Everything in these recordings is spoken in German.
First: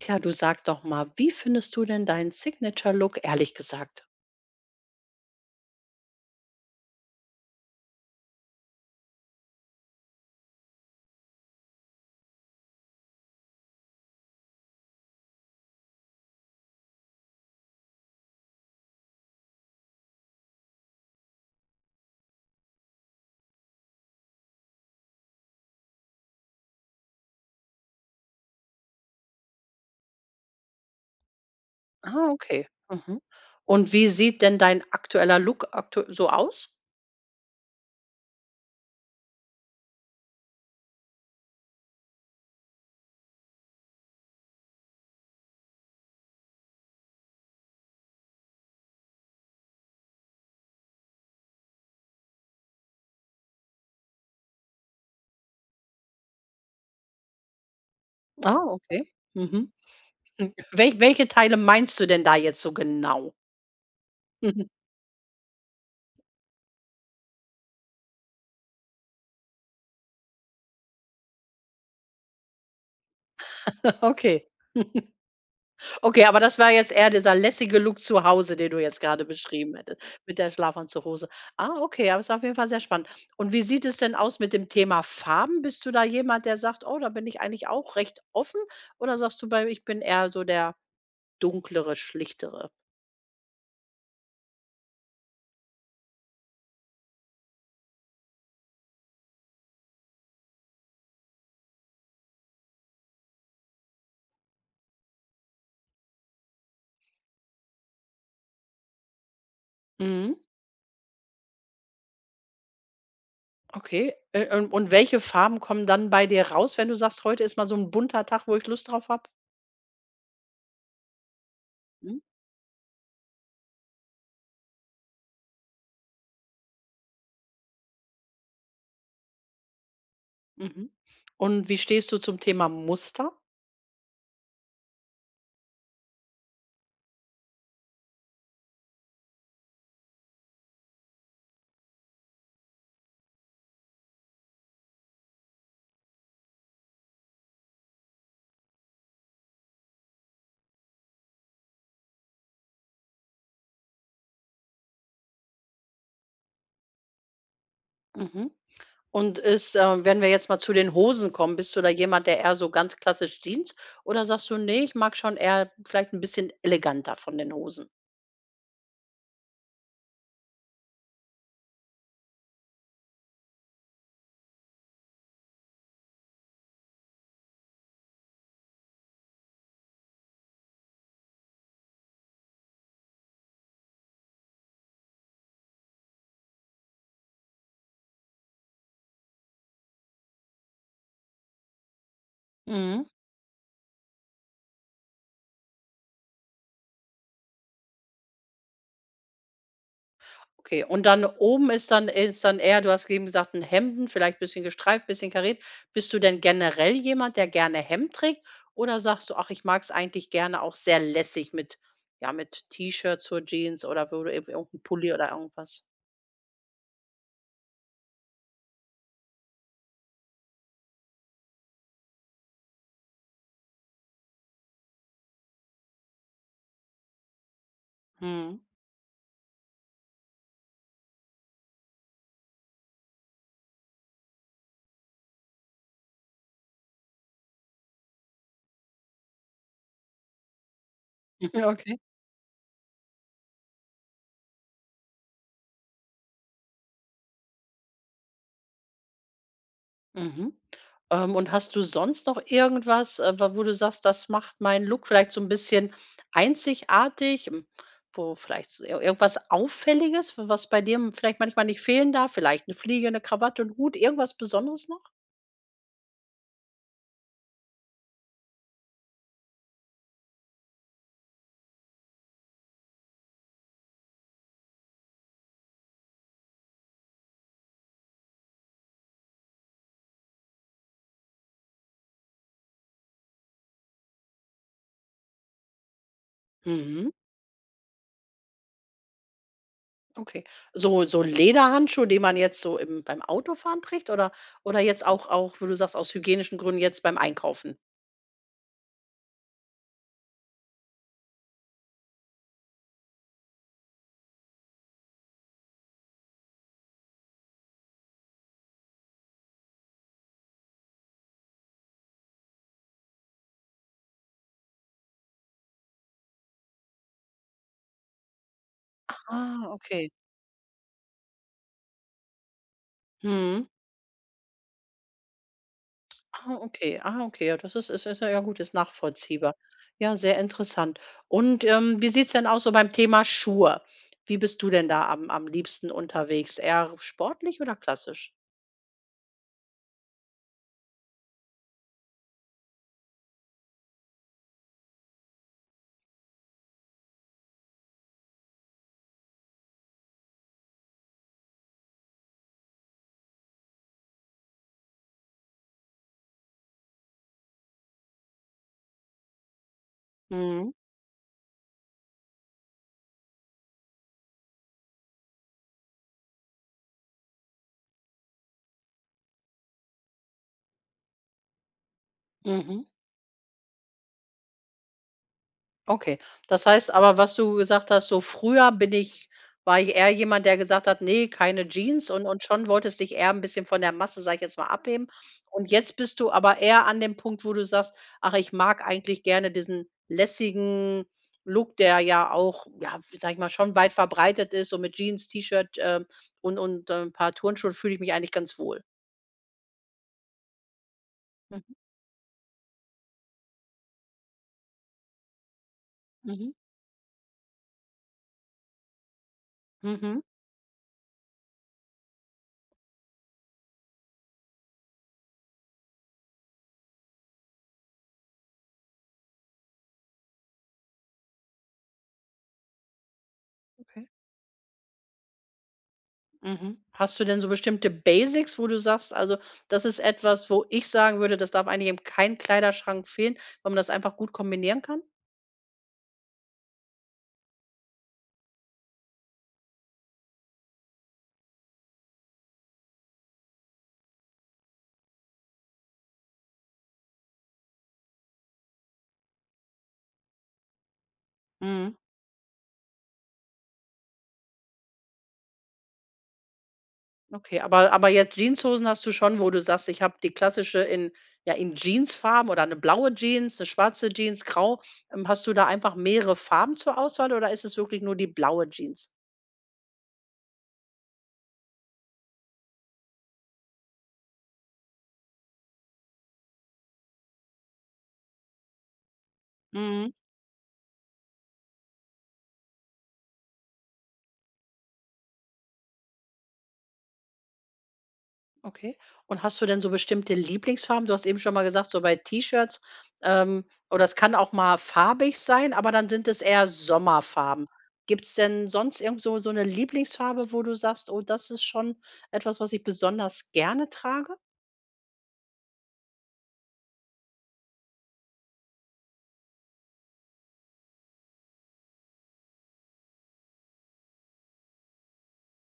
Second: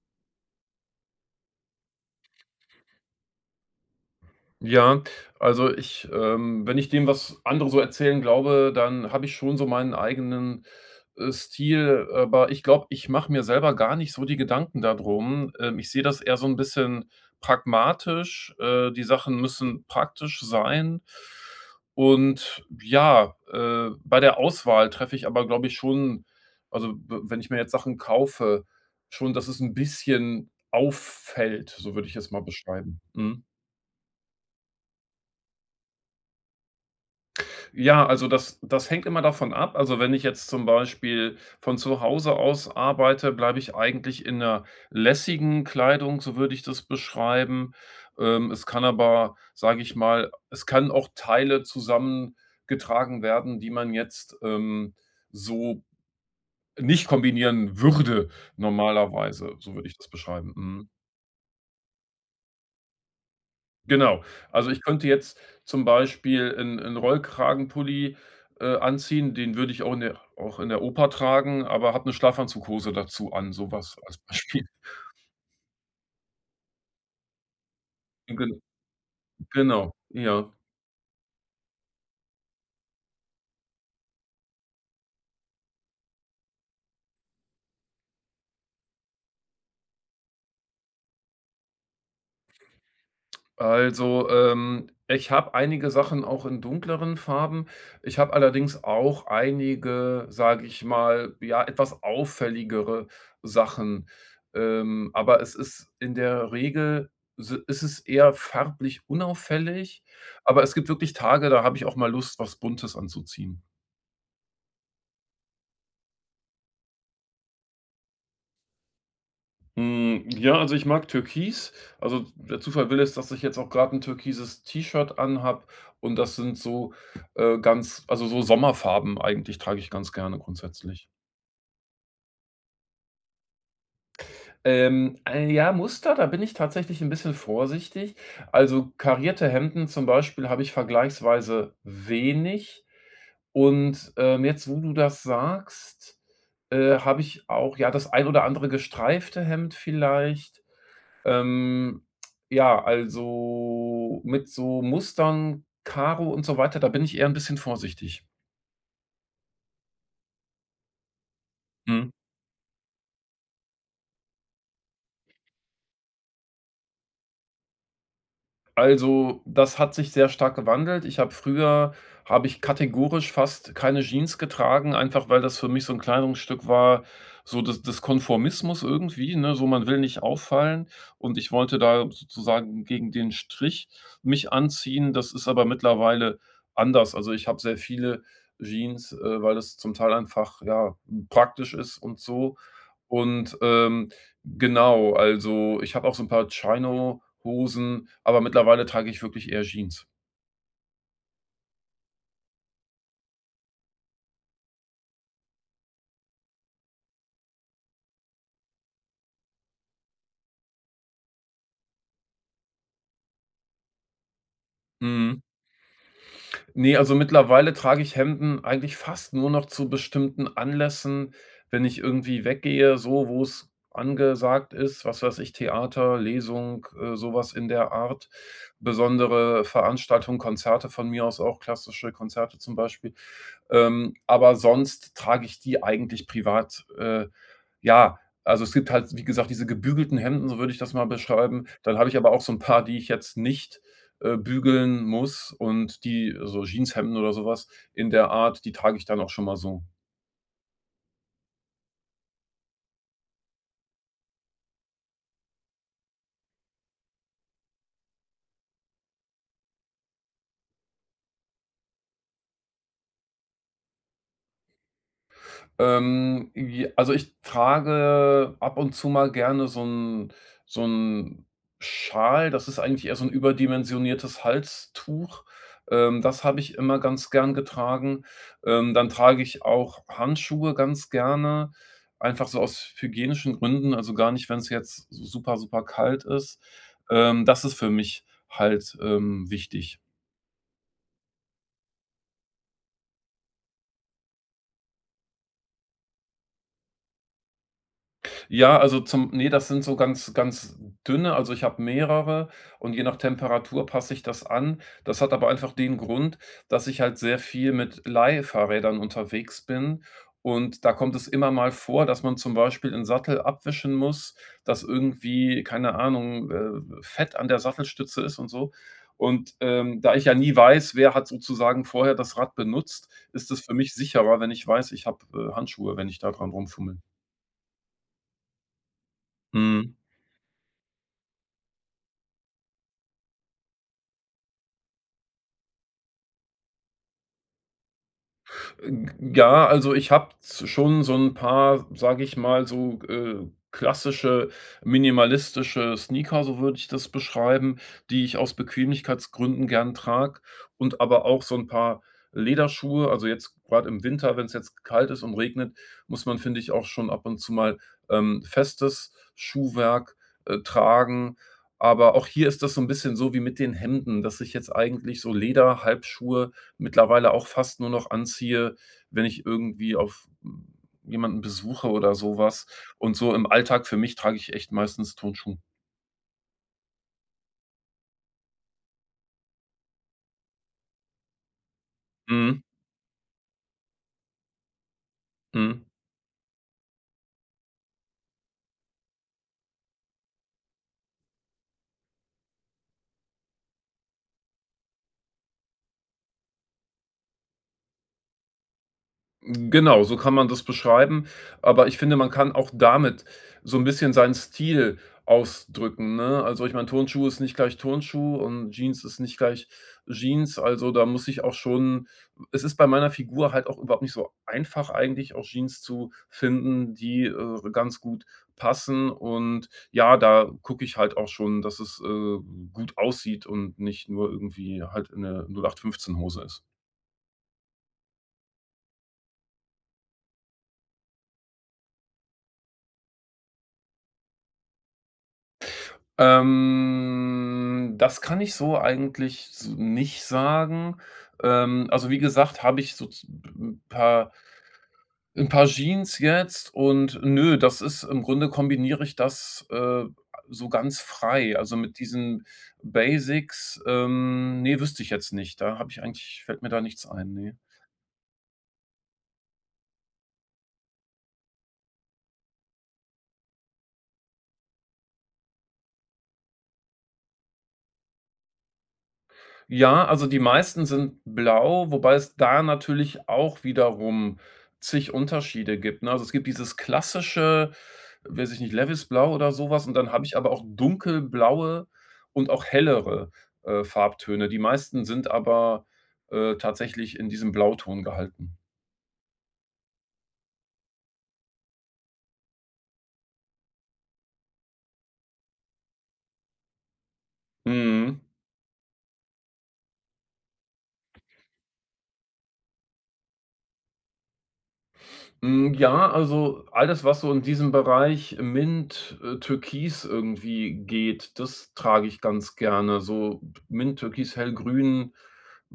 Tja, du sag doch mal, wie findest du denn deinen Signature Look ehrlich gesagt? Ja, also ich, ähm wenn ich dem, was andere so erzählen glaube, dann habe ich schon so meinen eigenen, äh, Stil, aber ich glaube, ich mache mir selber gar nicht so die Gedanken da drum. Ähm, ich sehe das eher so 'n bisschen pragmatisch. Äh, die Sachen müssen praktisch sein. Und ja, äh bei der Auswahl treffe ich aber, glaube ich, schon also w wenn ich mir jetzt Sachen kaufe, schon dass es 'n bisschen auffällt, so würde ich Ah, es mal okay. beschreiben, Mhm. mhm. Und wie sieht denn dein aktueller Look aktu so aus? Ja, also das das hängt immer davon ab. Also wenn ich jetzt zum Beispiel von Zuhause aus arbeite, bleibe ich eigentlich in 'ner lässigen Kleidung, so würde ich das beschreiben. Ähm, es kann aber, sag ich mal es kann auch Teile zusammen getragen werden, die man jetzt, ähm, so nicht kombinieren würde Ah, okay. normalerweise, Mhm. so würde ich das beschreiben, mhm. wel welche Teile meinst du denn da jetzt so genau? Genau. Also, ich könnte jetzt zum Beispiel 'n 'n Rollkragenpulli, äh, anziehen, den würde ich auch in der auch in der Oper tragen, aber hab 'ne Schlafanzughose dazu an, sowas als Okay. Beispiel. Okay, aber das war jetzt eher dieser lässige Look zu Hause Gen den du jetzt gerade beschrieben genau, hattest mit ja. der Schlafanzughose. Ah, okay, aber ist auf jeden Fall sehr spannend und wie sieht es denn aus mit dem Thema Farben, bist du da jemand der sagt: „Oh, da bin ich eigentlich auch recht offen." oder sagst du: „Bei ich bin eher so der Dunklere, Schlichtere." Also, ähm, ich habe einige Sachen auch in dunkleren Farben. Ich habe allerdings auch einige, sage ich mal, ja, etwas auffälligere Sachen. Ähm, aber es ist in der Regel si ist es eher farblich unauffällig, Mhm. aber es gibt wirklich Tage, da habe ich auch mal Lust, was Buntes anzuziehen. Okay, äh, u und welche Farben kommen dann bei dir raus, wenn du sagst: „Heute ist mal so 'n bunter Tag, wo ich Lust drauf habe?" Hm, ja, also ich mag türkis, Mhm. also d der Zufall will es, dass ich jetzt auch gerade 'n türkises T-Shirt anhabe und das sind so, äh, ganz also, so Sommerfarben eigentlich trage ich ganz gerne Mhm, grundsätzlich. und wie stehst du zum Thema Muster? Ähm, ein, ja, Muster, da bin ich tatsächlich 'n bisschen vorsichtig. Also, karierte Hemden zum Beispiel habe ich vergleichsweise wenig. Und, ähm, jetzt, wo du das sagst, äh, habe ich auch, ja, das ein oder andere gestreifte Hemd vielleicht. Ähm, ja, also mit so Mustern, Karo und so weiter, da bin ich eher 'n bisschen vorsichtig. Mhm. Und ist äh, wenn wir jetzt mal zu den Hosen kommen, bist du da Hm. jemand, der eher so ganz klassisch Jeans oder sagst du: „Ne, ich mag schon eher vielleicht 'n bisschen eleganter von den Hosen?“ Also, das hat sich sehr stark gewandelt. Ich habe früher habe ich kategorisch fast keine Jeans getragen, einfach weil das für mich so 'n Kleidungsstück war, so des des Konformismus irgendwie, ne, so „man will nicht auffallen“. Und ich wollte da sozusagen gegen den Strich mich anziehen. Das ist aber mittlerweile anders. Also, ich habe sehr viele Jeans, äh, weil es zum Teil einfach, ja, praktisch ist und so Mhm. und, ähm, genau, also ich habe auch so 'n paar Chino Hosen, aber mittlerweile trage ich wirklich eher Jeans. Okay, und dann oben ist dann ist dann eher, du hast soeben gesagt: „'N Hemden“, vielleicht bisschen gestreift, bisschen kariert. Bist du denn generell jemand, der gerne Hemd trägt oder sagst du: „Ach, ich mag es eigentlich gerne auch sehr lässig“ mit, ja, mit T-Shirts zur Jeans oder wo du irgendwie 'n Pulli oder Mhm. irgendwas? Ne, also mittlerweile trage ich Hemden eigentlich fast nur noch zu bestimmten Anlässen, wenn ich irgendwie weggehe, so wo's angesagt ist, was weiß ich, Theater, Lesung, äh, so was in der Art. Mhm. Besondere Veranstaltungen, Konzerte von mir aus auch, klassische Konzerte zum Beispiel. Ähm, aber sonst trage ich die eigentlich privat. Äh, ja, also es gibt halt, wie gesagt, diese „gebügelten Hemden“, so würde ich das mal beschreiben. Dann Okay. habe ich aber auch so 'n paar, die ich jetzt nicht, äh, bügeln muss und die so Jeanshemden oder so was in der Art, die trage ich dann auch schon mal so. Mhm. Ähm und hast du sonst noch irgendwas, äh, wa wo du sagst: „Das macht meinen Look vielleicht so 'n bisschen einzigartig“, ähm, wo vielleicht so ir irgendwas Auffälliges, was bei dir m vielleicht manchmal nicht fehlen darf, vielleicht 'ne Fliege, 'ne Krawatte, 'n Hut, irgendwas Besonderes noch? Ähm, j also ich trage ab und zu mal gerne so 'n so 'n Schal, das ist eigentlich eher so 'n überdimensioniertes Halstuch. Ähm, das habe ich immer ganz gern getragen. Ähm, dann trage ich auch Handschuhe ganz gerne, einfach so aus hygienischen Gründen, also gar nicht, wenn's jetzt super, super kalt ist. Mhm. Ähm, das ist für mich halt, ähm, wichtig. Okay. So so Lederhandschuh, den man jetzt so im beim Autofahren trägt oder oder jetzt auch auch, wo du sagst, aus hygienischen Gründen jetzt beim Einkaufen? Ja, also zum ne, das sind so ganz ganz dünne also ich habe mehrere und je nach Temperatur passe ich das an. Das hat aber einfach den Grund, dass ich halt sehr viel mit Leihfahrrädern unterwegs bin und da kommt es immer mal vor, dass man zum Beispiel 'n Sattel abwischen muss, dass irgendwie keine Ahnung, äh w Fett an der Sattelstütze ist und so. Und, Aha. ähm, Okay. da ich ja nie weiß, wer hat sozusagen vorher das Rad benutzt, ist es Mhm. für mich sicherer, wenn ich weiß, ich habe, äh, Handschuhe, wenn ich da dran Ah, rumfummle. okay, ah, okay. Ja das ist ist ist ja 'n gut, ist nachvollziehbar. Mhm. Ja sehr interessant und, ähm, wie sieht's denn aus so beim Thema Schuhe wie bist du denn da am am liebsten unterwegs, eher sportlich oder klassisch? Äh, g g ja, also ich habe s schon so 'n paar, sage ich mal so, äh, klassische minimalistische Sneaker, so würde ich das beschreiben, die ich aus Bequemlichkeitsgründen gern trage. Und aber auch so 'n paar Lederschuhe also jetzt grad im Winter, wenn's jetzt k kalt ist und regnet, muss man, finde ich, auch schon ab und zu mal, ähm, festes Schuhwerk, äh, Mhm. tragen, aber auch hier ist das so 'n bisschen so wie mit den Hemden, dass ich jetzt eigentlich so Lederhalbschuhe mittlerweile auch fast nur noch anziehe, wenn ich irgendwie auf, hm jemanden besuche oder so was Mhm. und so im Alltag für mich trage ich echt meistens Turnschuhe. Okay das heißt aber was du gesagt hast: „So früher bin ich war ich eher jemand der gesagt hat ‚ne keine Jeans‘“, und und Mhm. schon wolltest dich eher 'n bisschen von der Masse sage ich jetzt mal abheben und Mhm. jetzt bist du aber eher an dem Punkt, wo du sagst: „Ach, ich mag eigentlich gerne diesen lässigen Look“, der ja auch ja, sage ich mal, schon weit verbreitet ist und „mit Jeans, T-Shirt, ähm, und und 'n paar Turnschuhen, fühle ich mich eigentlich ganz wohl“. Genau, so kann man das beschreiben, Mhm. aber ich finde, man kann auch damit so ‘n bisschen seinen Stil ausdrücken, ne? Mhm. Also ich meine, Turnschuh ist nicht gleich Turnschuh und Jeans ist nicht gleich Mhm. Jeans. Also da muss ich auch schon es ist bei meiner Figur halt auch überhaupt nicht so einfach eigentlich, auch Jeans zu finden, die, äh, re ganz gut passen und ja, da gucke ich halt auch schon, dass es, äh, gut aussieht und Okay. nicht nur irgendwie halt in 'ne 0 8 15 Hose ist. Mhm. Hast du denn so bestimmte Basics, wo du sagst: „Also, das ist etwas wo ich sagen würde, das darf eigentlich in keinem Kleiderschrank fehlen, weil man das einfach gut kombinieren kann?" Ähm, das kann ich so eigentlich s nicht sagen. Ähm, also wie gesagt, habe ich sozu 'n paar 'n paar Jeans jetzt und ne, das ist im Grunde kombiniere ich das, äh, so ganz frei. Also Mhm. mit diesen Basics, ähm, ne, wüsste ich jetzt nicht. Da habe ich eigentlich fällt mir da nichts ein, ne. Okay, aber aber jetzt Jeanshosen hast du schon, wo du sagst: „Ich habe die klassische in ja in Jeansfarben oder ‘ne blaue Jeans, ‘ne schwarze Jeans, grau." Ähm hast du da einfach mehrere Farben zur Auswahl oder ist es wirklich nur die blaue Jeans? Ja, also die meisten sind blau, wobei es da natürlich auch wiederum zig Unterschiede gibt, ne? Also es gibt dieses klassische- weiß ich nicht- Levisblau oder sowas und dann Mhm. habe ich aber auch dunkelblaue und auch hellere, äh, Farbtöne. Die meisten sind aber, äh, tatsächlich in diesem Blauton gehalten. Okay. Und hast du denn so bestimmte Lieblingsfarben? Du hast eben schon mal gesagt: „So bei T-Shirts, ähm, oh das kann auch mal farbig sein, aber dann sind es eher Sommerfarben.“ Mhm. Gibt‘s denn sonst irgend so so ‘ne Lieblingsfarbe, wo du sagst: „Oh das ist schon etwas, was ich besonders gerne trage." Mhm, ja, also alles, was so in diesem Bereich Mint, äh, Türkis irgendwie geht, das trage ich ganz gerne. So Mint, Türkis, Hellgrün,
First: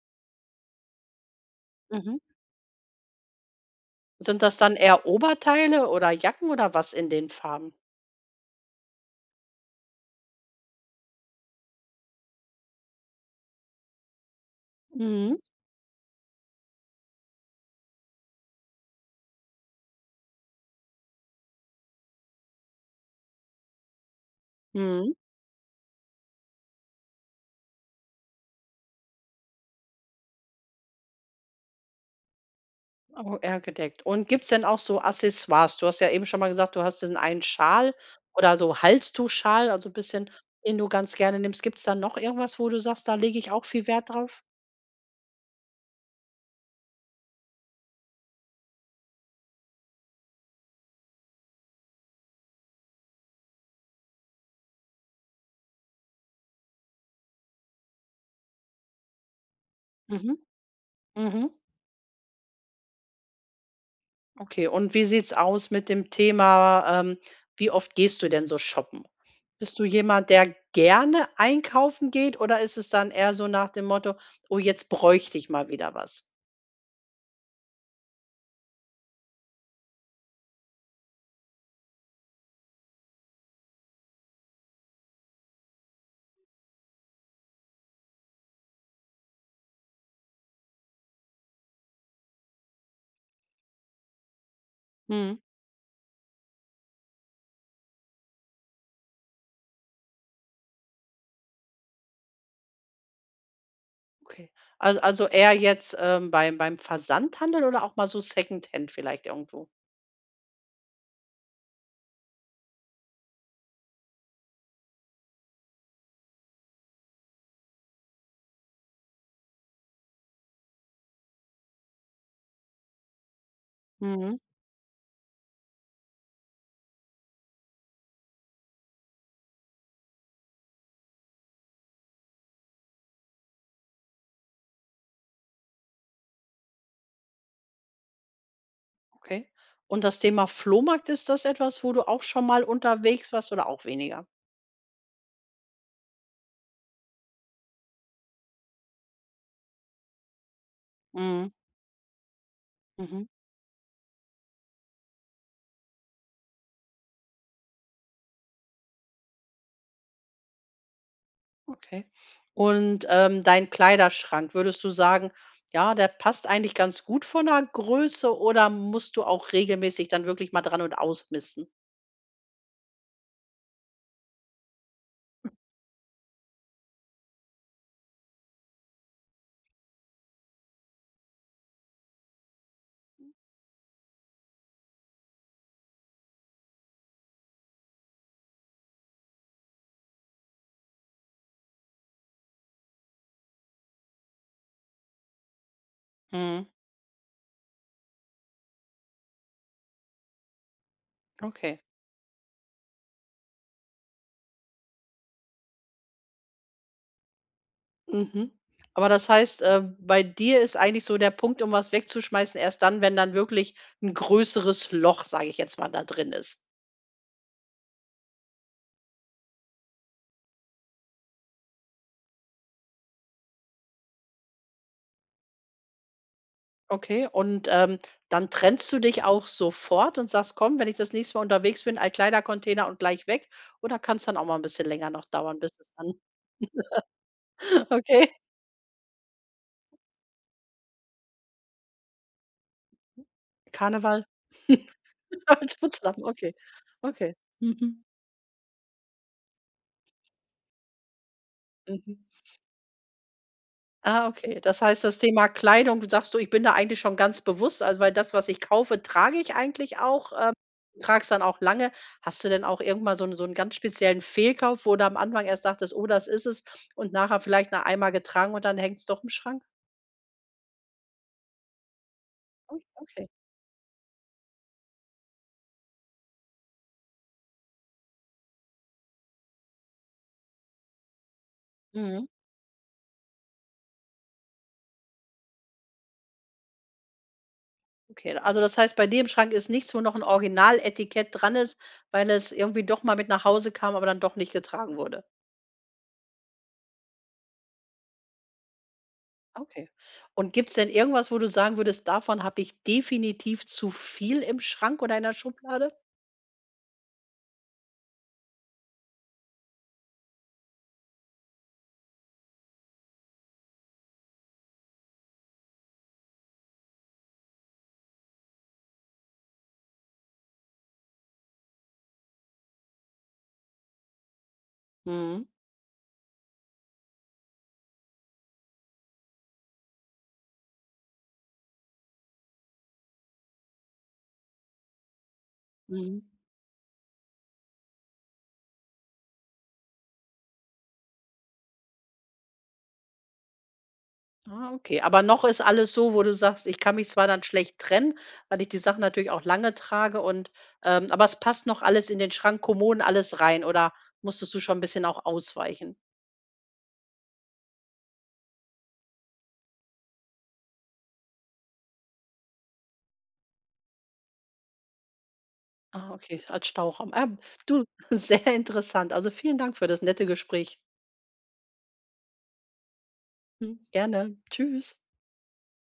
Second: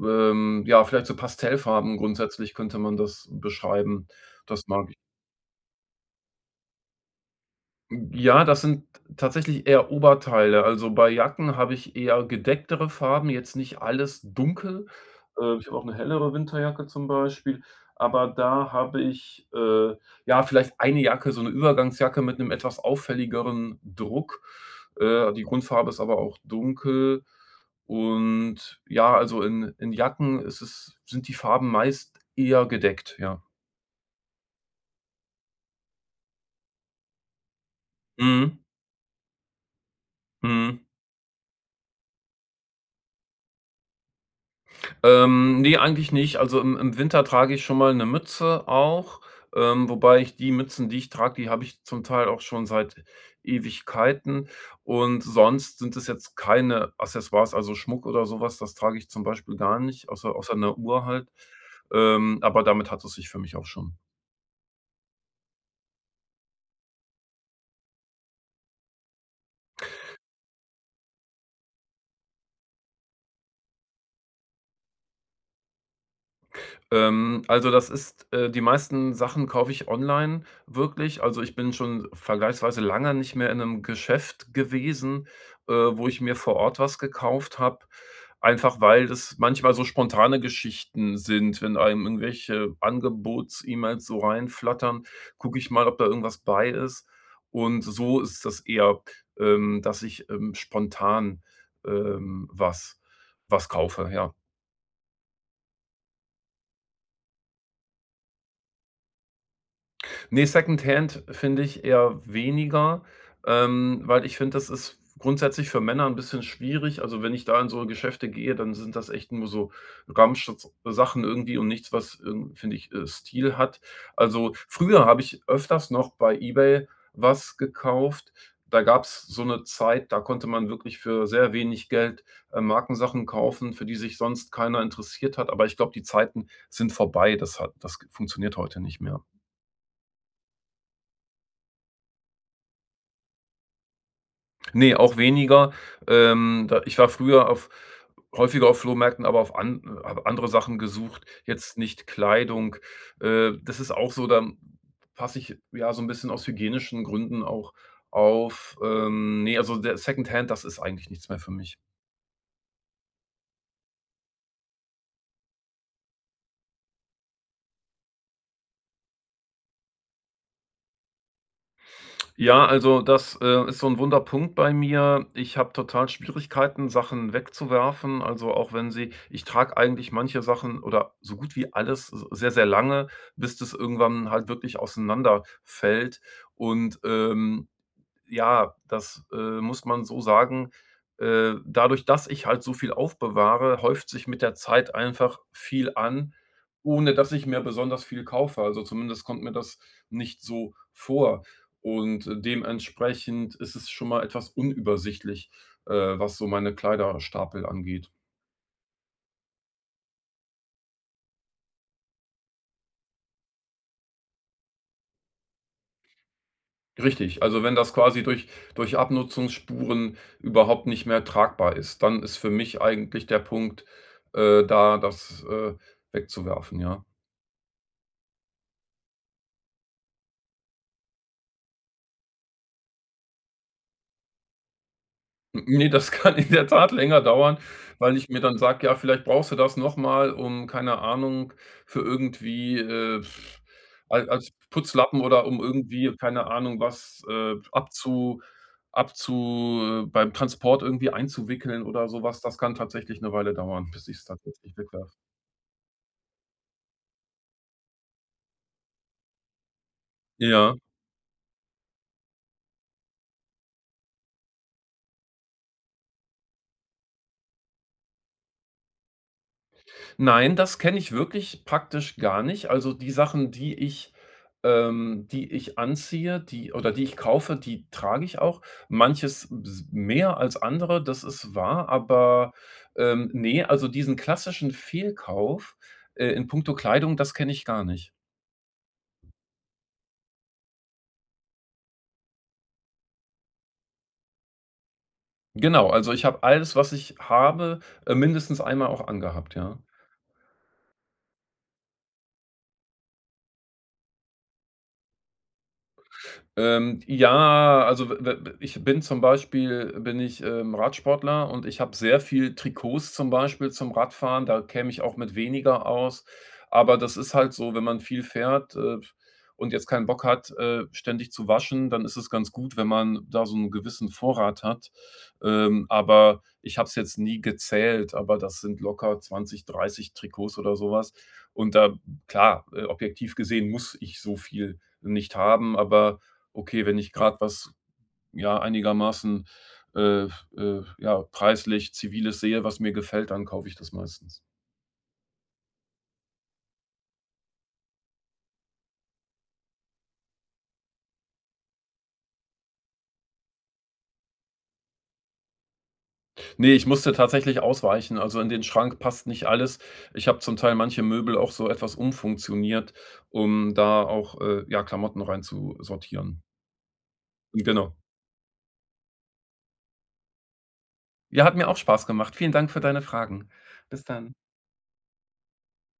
ähm, ja, vielleicht so Pastellfarben Mhm. grundsätzlich könnte man das beschreiben, Sind das das dann mag ich. eher Oberteile oder Jacken oder was in den Farben? Hm, ja, das sind tatsächlich eher Oberteile. Also, bei Jacken habe ich eher gedecktere Farben, jetzt nicht alles dunkel. Mhm. Äh, ich habe auch 'ne hellere Winterjacke zum Beispiel, aber da habe ich, äh, ja, vielleicht 1 Jacke, so 'ne Übergangsjacke mit 'nem etwas auffälligeren Druck. Mhm. Äh, die Grundfarbe ist aber auch dunkel und ja, also in in Jacken ist es sind die Farben meist eher gedeckt, Au ja. eher gedeckt. Und gibt's denn auch so Accessoires? Du hast ja eben schon mal gesagt, du hast diesen einen Schal oder Mhm. so Halstuch-Schal, also bisschen den Mhm. du ganz gerne nimmst. Gibt's da noch irgendwas, wo du sagst, da lege ich auch viel Wert drauf? Ähm, ne, eigentlich nicht. Also im im Winter trage ich schon mal 'ne Mütze auch, ähm, wobei ich die Mützen, die ich trage, die habe ich zum Teil auch schon seit Ewigkeiten und sonst sind es jetzt keine Accessoires, also Schmuck oder so was. Das trage ich zum Beispiel gar nicht, außer Mhm. außer 'ne Uhr halt, Mhm. ähm, aber damit hat es sich für mich auch schon. Okay und wie sieht's aus mit dem Thema, ähm wie oft gehst du denn so shoppen? Bist du jemand, der gerne einkaufen geht oder ist es dann eher so nach dem Motto: „Oh, jetzt bräuchte ich mal wieder was?“ Ähm, also das ist, äh die meisten Sachen kaufe ich online, wirklich. Also, ich bin schon vergleichsweise lange nicht mehr in 'nem Geschäft gewesen, äh, wo ich mir vor Ort was gekauft habe, einfach weil das manchmal so spontane Geschichten sind. Wenn einem irgendwelche Angebots-E-Mails so reinflattern, Mhm. gucke ich mal, ob da irgendwas bei ist. Und so ist das eher, ähm, dass ich, ähm, spontan, ähm, was was kaufe, ja. Okay. Als also eher jetzt, ähm, beim beim Versandhandel oder auch mal so Secondhand vielleicht irgendwo? Ne, Secondhand find ich eher weniger, ähm, weil ich finde, das ist grundsätzlich für Männer 'n bisschen schwierig. Also, wenn ich da in so Geschäfte gehe, dann sind das echt nur so Ramschs sachen irgendwie und nichts, was, irgend finde ich, äh, Stil hat. Mhm. Also, früher habe ich öfters noch bei eBay was gekauft, da gab es so 'ne Zeit, da konnte man wirklich für sehr wenig Geld, äh, Markensachen kaufen, für die sich sonst keiner interessiert hat, aber ich glaube, die Zeiten sind vorbei. Das hat das g funktioniert heute nicht mehr. Okay. Und das Thema „Flohmarkt“, ist das etwas, wo du auch schonmal unterwegs warst oder auch weniger? Ne, auch weniger. Ähm, da ich war früher auf häufiger auf Flohmärkten, aber auf an habe andere Sachen gesucht, Mhm. jetzt nicht Kleidung. Mhm. Äh, das ist auch so, dann passe ich, ja, so 'n bisschen aus hygienischen Gründen auch auf, ähm, ne, also der Secondhand, das ist eigentlich nichts mehr für mich. Okay und, ähm, dein Kleiderschrank, würdest du sagen: „Ja der passt eigentlich ganz gut von der Größe." Oder musst du auch regelmäßig dann wirklich mal dran und ausmisten? Ja, also das, äh, ist so 'n wunder Punkt bei mir. Ich habe total Schwierigkeiten, Sachen wegzuwerfen, also, auch wenn sie ich trage eigentlich manche Sachen oder so gut wie alles s sehr, sehr lange, bis das irgendwann halt wirklich auseinanderfällt. Und, ähm, ja, das, äh, muss man so sagen, äh, dadurch, dass ich halt so viel aufbewahre, häuft sich mit der Zeit einfach viel an, Mhm. ohne dass ich mir besonders viel kaufe. Also, zumindest kommt mir das nicht so vor. Okay. Und dementsprechend isses schon mal etwas unübersichtlich, äh, was so meine Kleiderstapel angeht. Mhm, aber das heißt, äh, bei dir ist eigentlich so der Punkt, um was wegzuschmeißen erst dann wenn dann wirklich 'n größeres Loch sag ich jetzt mal da drin ist. Richtig, also wenn das quasi durch durch Abnutzungsspuren überhaupt nicht mehr tragbar ist, dann ist für mich eigentlich der Punkt, äh, da das, äh, wegzuwerfen, ja. Okay, und, ähm, dann trennst du dich auch sofort und sagst: „Komm, wenn ich das nächste Mal unterwegs bin, Altkleidercontainer und gleich weg." Oder kann's dann auch mal 'n bisschen länger noch dauern, N bis ne, es das dann kann in der Tat länger dauern, weil ich Okay. mir dann sage „Ja, vielleicht brauchst du das nochmal, um keine Ahnung für irgendwie, äh Karneval? al als Putzlappen oder um Als irgendwie, Putzlappen. keine Okay. Ahnung, was, Okay. äh, Mhm. abzu abzu äh, beim Transport irgendwie einzuwickeln oder Mhm. sowas." Das kann tatsächlich 'ne Weile dauern, bis ich es Ah, okay. tatsächlich Das heißt, wegwerfe. das Thema Kleidung, sagst du: „Ich bin da eigentlich schon ganz bewusst, also, weil das, was ich kaufe, trage ich eigentlich auch, ähm, Ja. trage es dann auch lange." Hast du denn auch irgend mal so 'n so 'n ganz speziellen Fehlkauf, wo du am Anfang erst dachtest: „Oh, das isses“ und nachher vielleicht nur einmal getragen und dann hängt's doch im Schrank? Nein, das kenne ich wirklich praktisch gar nicht. Oh, Also, die okay. Sachen, die ich, ähm die ich anziehe, die oder die ich kaufe, die trage ich auch. Manches b s mehr als andere, das ist wahr, Mhm. aber, ähm, ne, also, diesen klassischen Fehlkauf, äh, in puncto Kleidung, das kenne ich gar nicht. Okay, also, das heißt bei dir im Schrank ist nichts wo noch 'n original Etikett dran ist weil es irgendwie doch mal mit nach Hause kam aber dann doch nicht getragen wurde? Genau, also ich habe alles, was ich habe, äh, mindestens einmal auch angehabt, ja. Okay, und gibt's denn irgendwas wo du sagen würdest: „Davon habe ich definitiv zu viel im Schrank oder in der Schublade?" Ähm, ja, also, we we ich bin zum Beispiel, bin ich, ähm, Radsportler und ich habe sehr viel Trikots zum Beispiel zum Radfahren, da käme ich auch mit weniger aus. Aber das ist halt so, wenn man viel fährt, äh, f und jetzt keinen Bock hat, äh, ständig zu waschen, dann isses ganz gut, wenn man da so 'n gewissen Vorrat hat. Mhm. Ähm, aber ich habe es jetzt nie gezählt, aber das sind locker 20, 30 Trikots oder sowas. Und da, klar, äh, objektiv gesehen muss ich so viel nicht haben, aber Mhm. okay, wenn ich gerad was, ja, einigermaßen, äh, äh, ja, preislich Ziviles sehe, was mir gefällt, dann kaufe ich das meistens. Ah, okay, aber noch ist alles so, wo du sagst: „Ich kann mich zwar dann schlecht trennen, weil ich die Sachen natürlich auch lange trage und, ähm, aber es passt noch alles in den Schrank, Kommoden alles rein." Oder musstest du schon 'n bisschen auch ausweichen? Ne, ich musste tatsächlich ausweichen, also, in den Schrank passt nicht alles. Ich habe zum Teil manche Möbel auch so etwas umfunktioniert, um da auch, äh, ja, Klamotten rein zu Ah, sortieren. okay, als Stauraum. Ah, du, Genau. sehr interessant. Also, vielen Dank für das nette Gespräch. Ja, hat mir auch Spaß gemacht. Vielen Dank für deine Fragen. Hm, Bis dann. gerne, tschüss.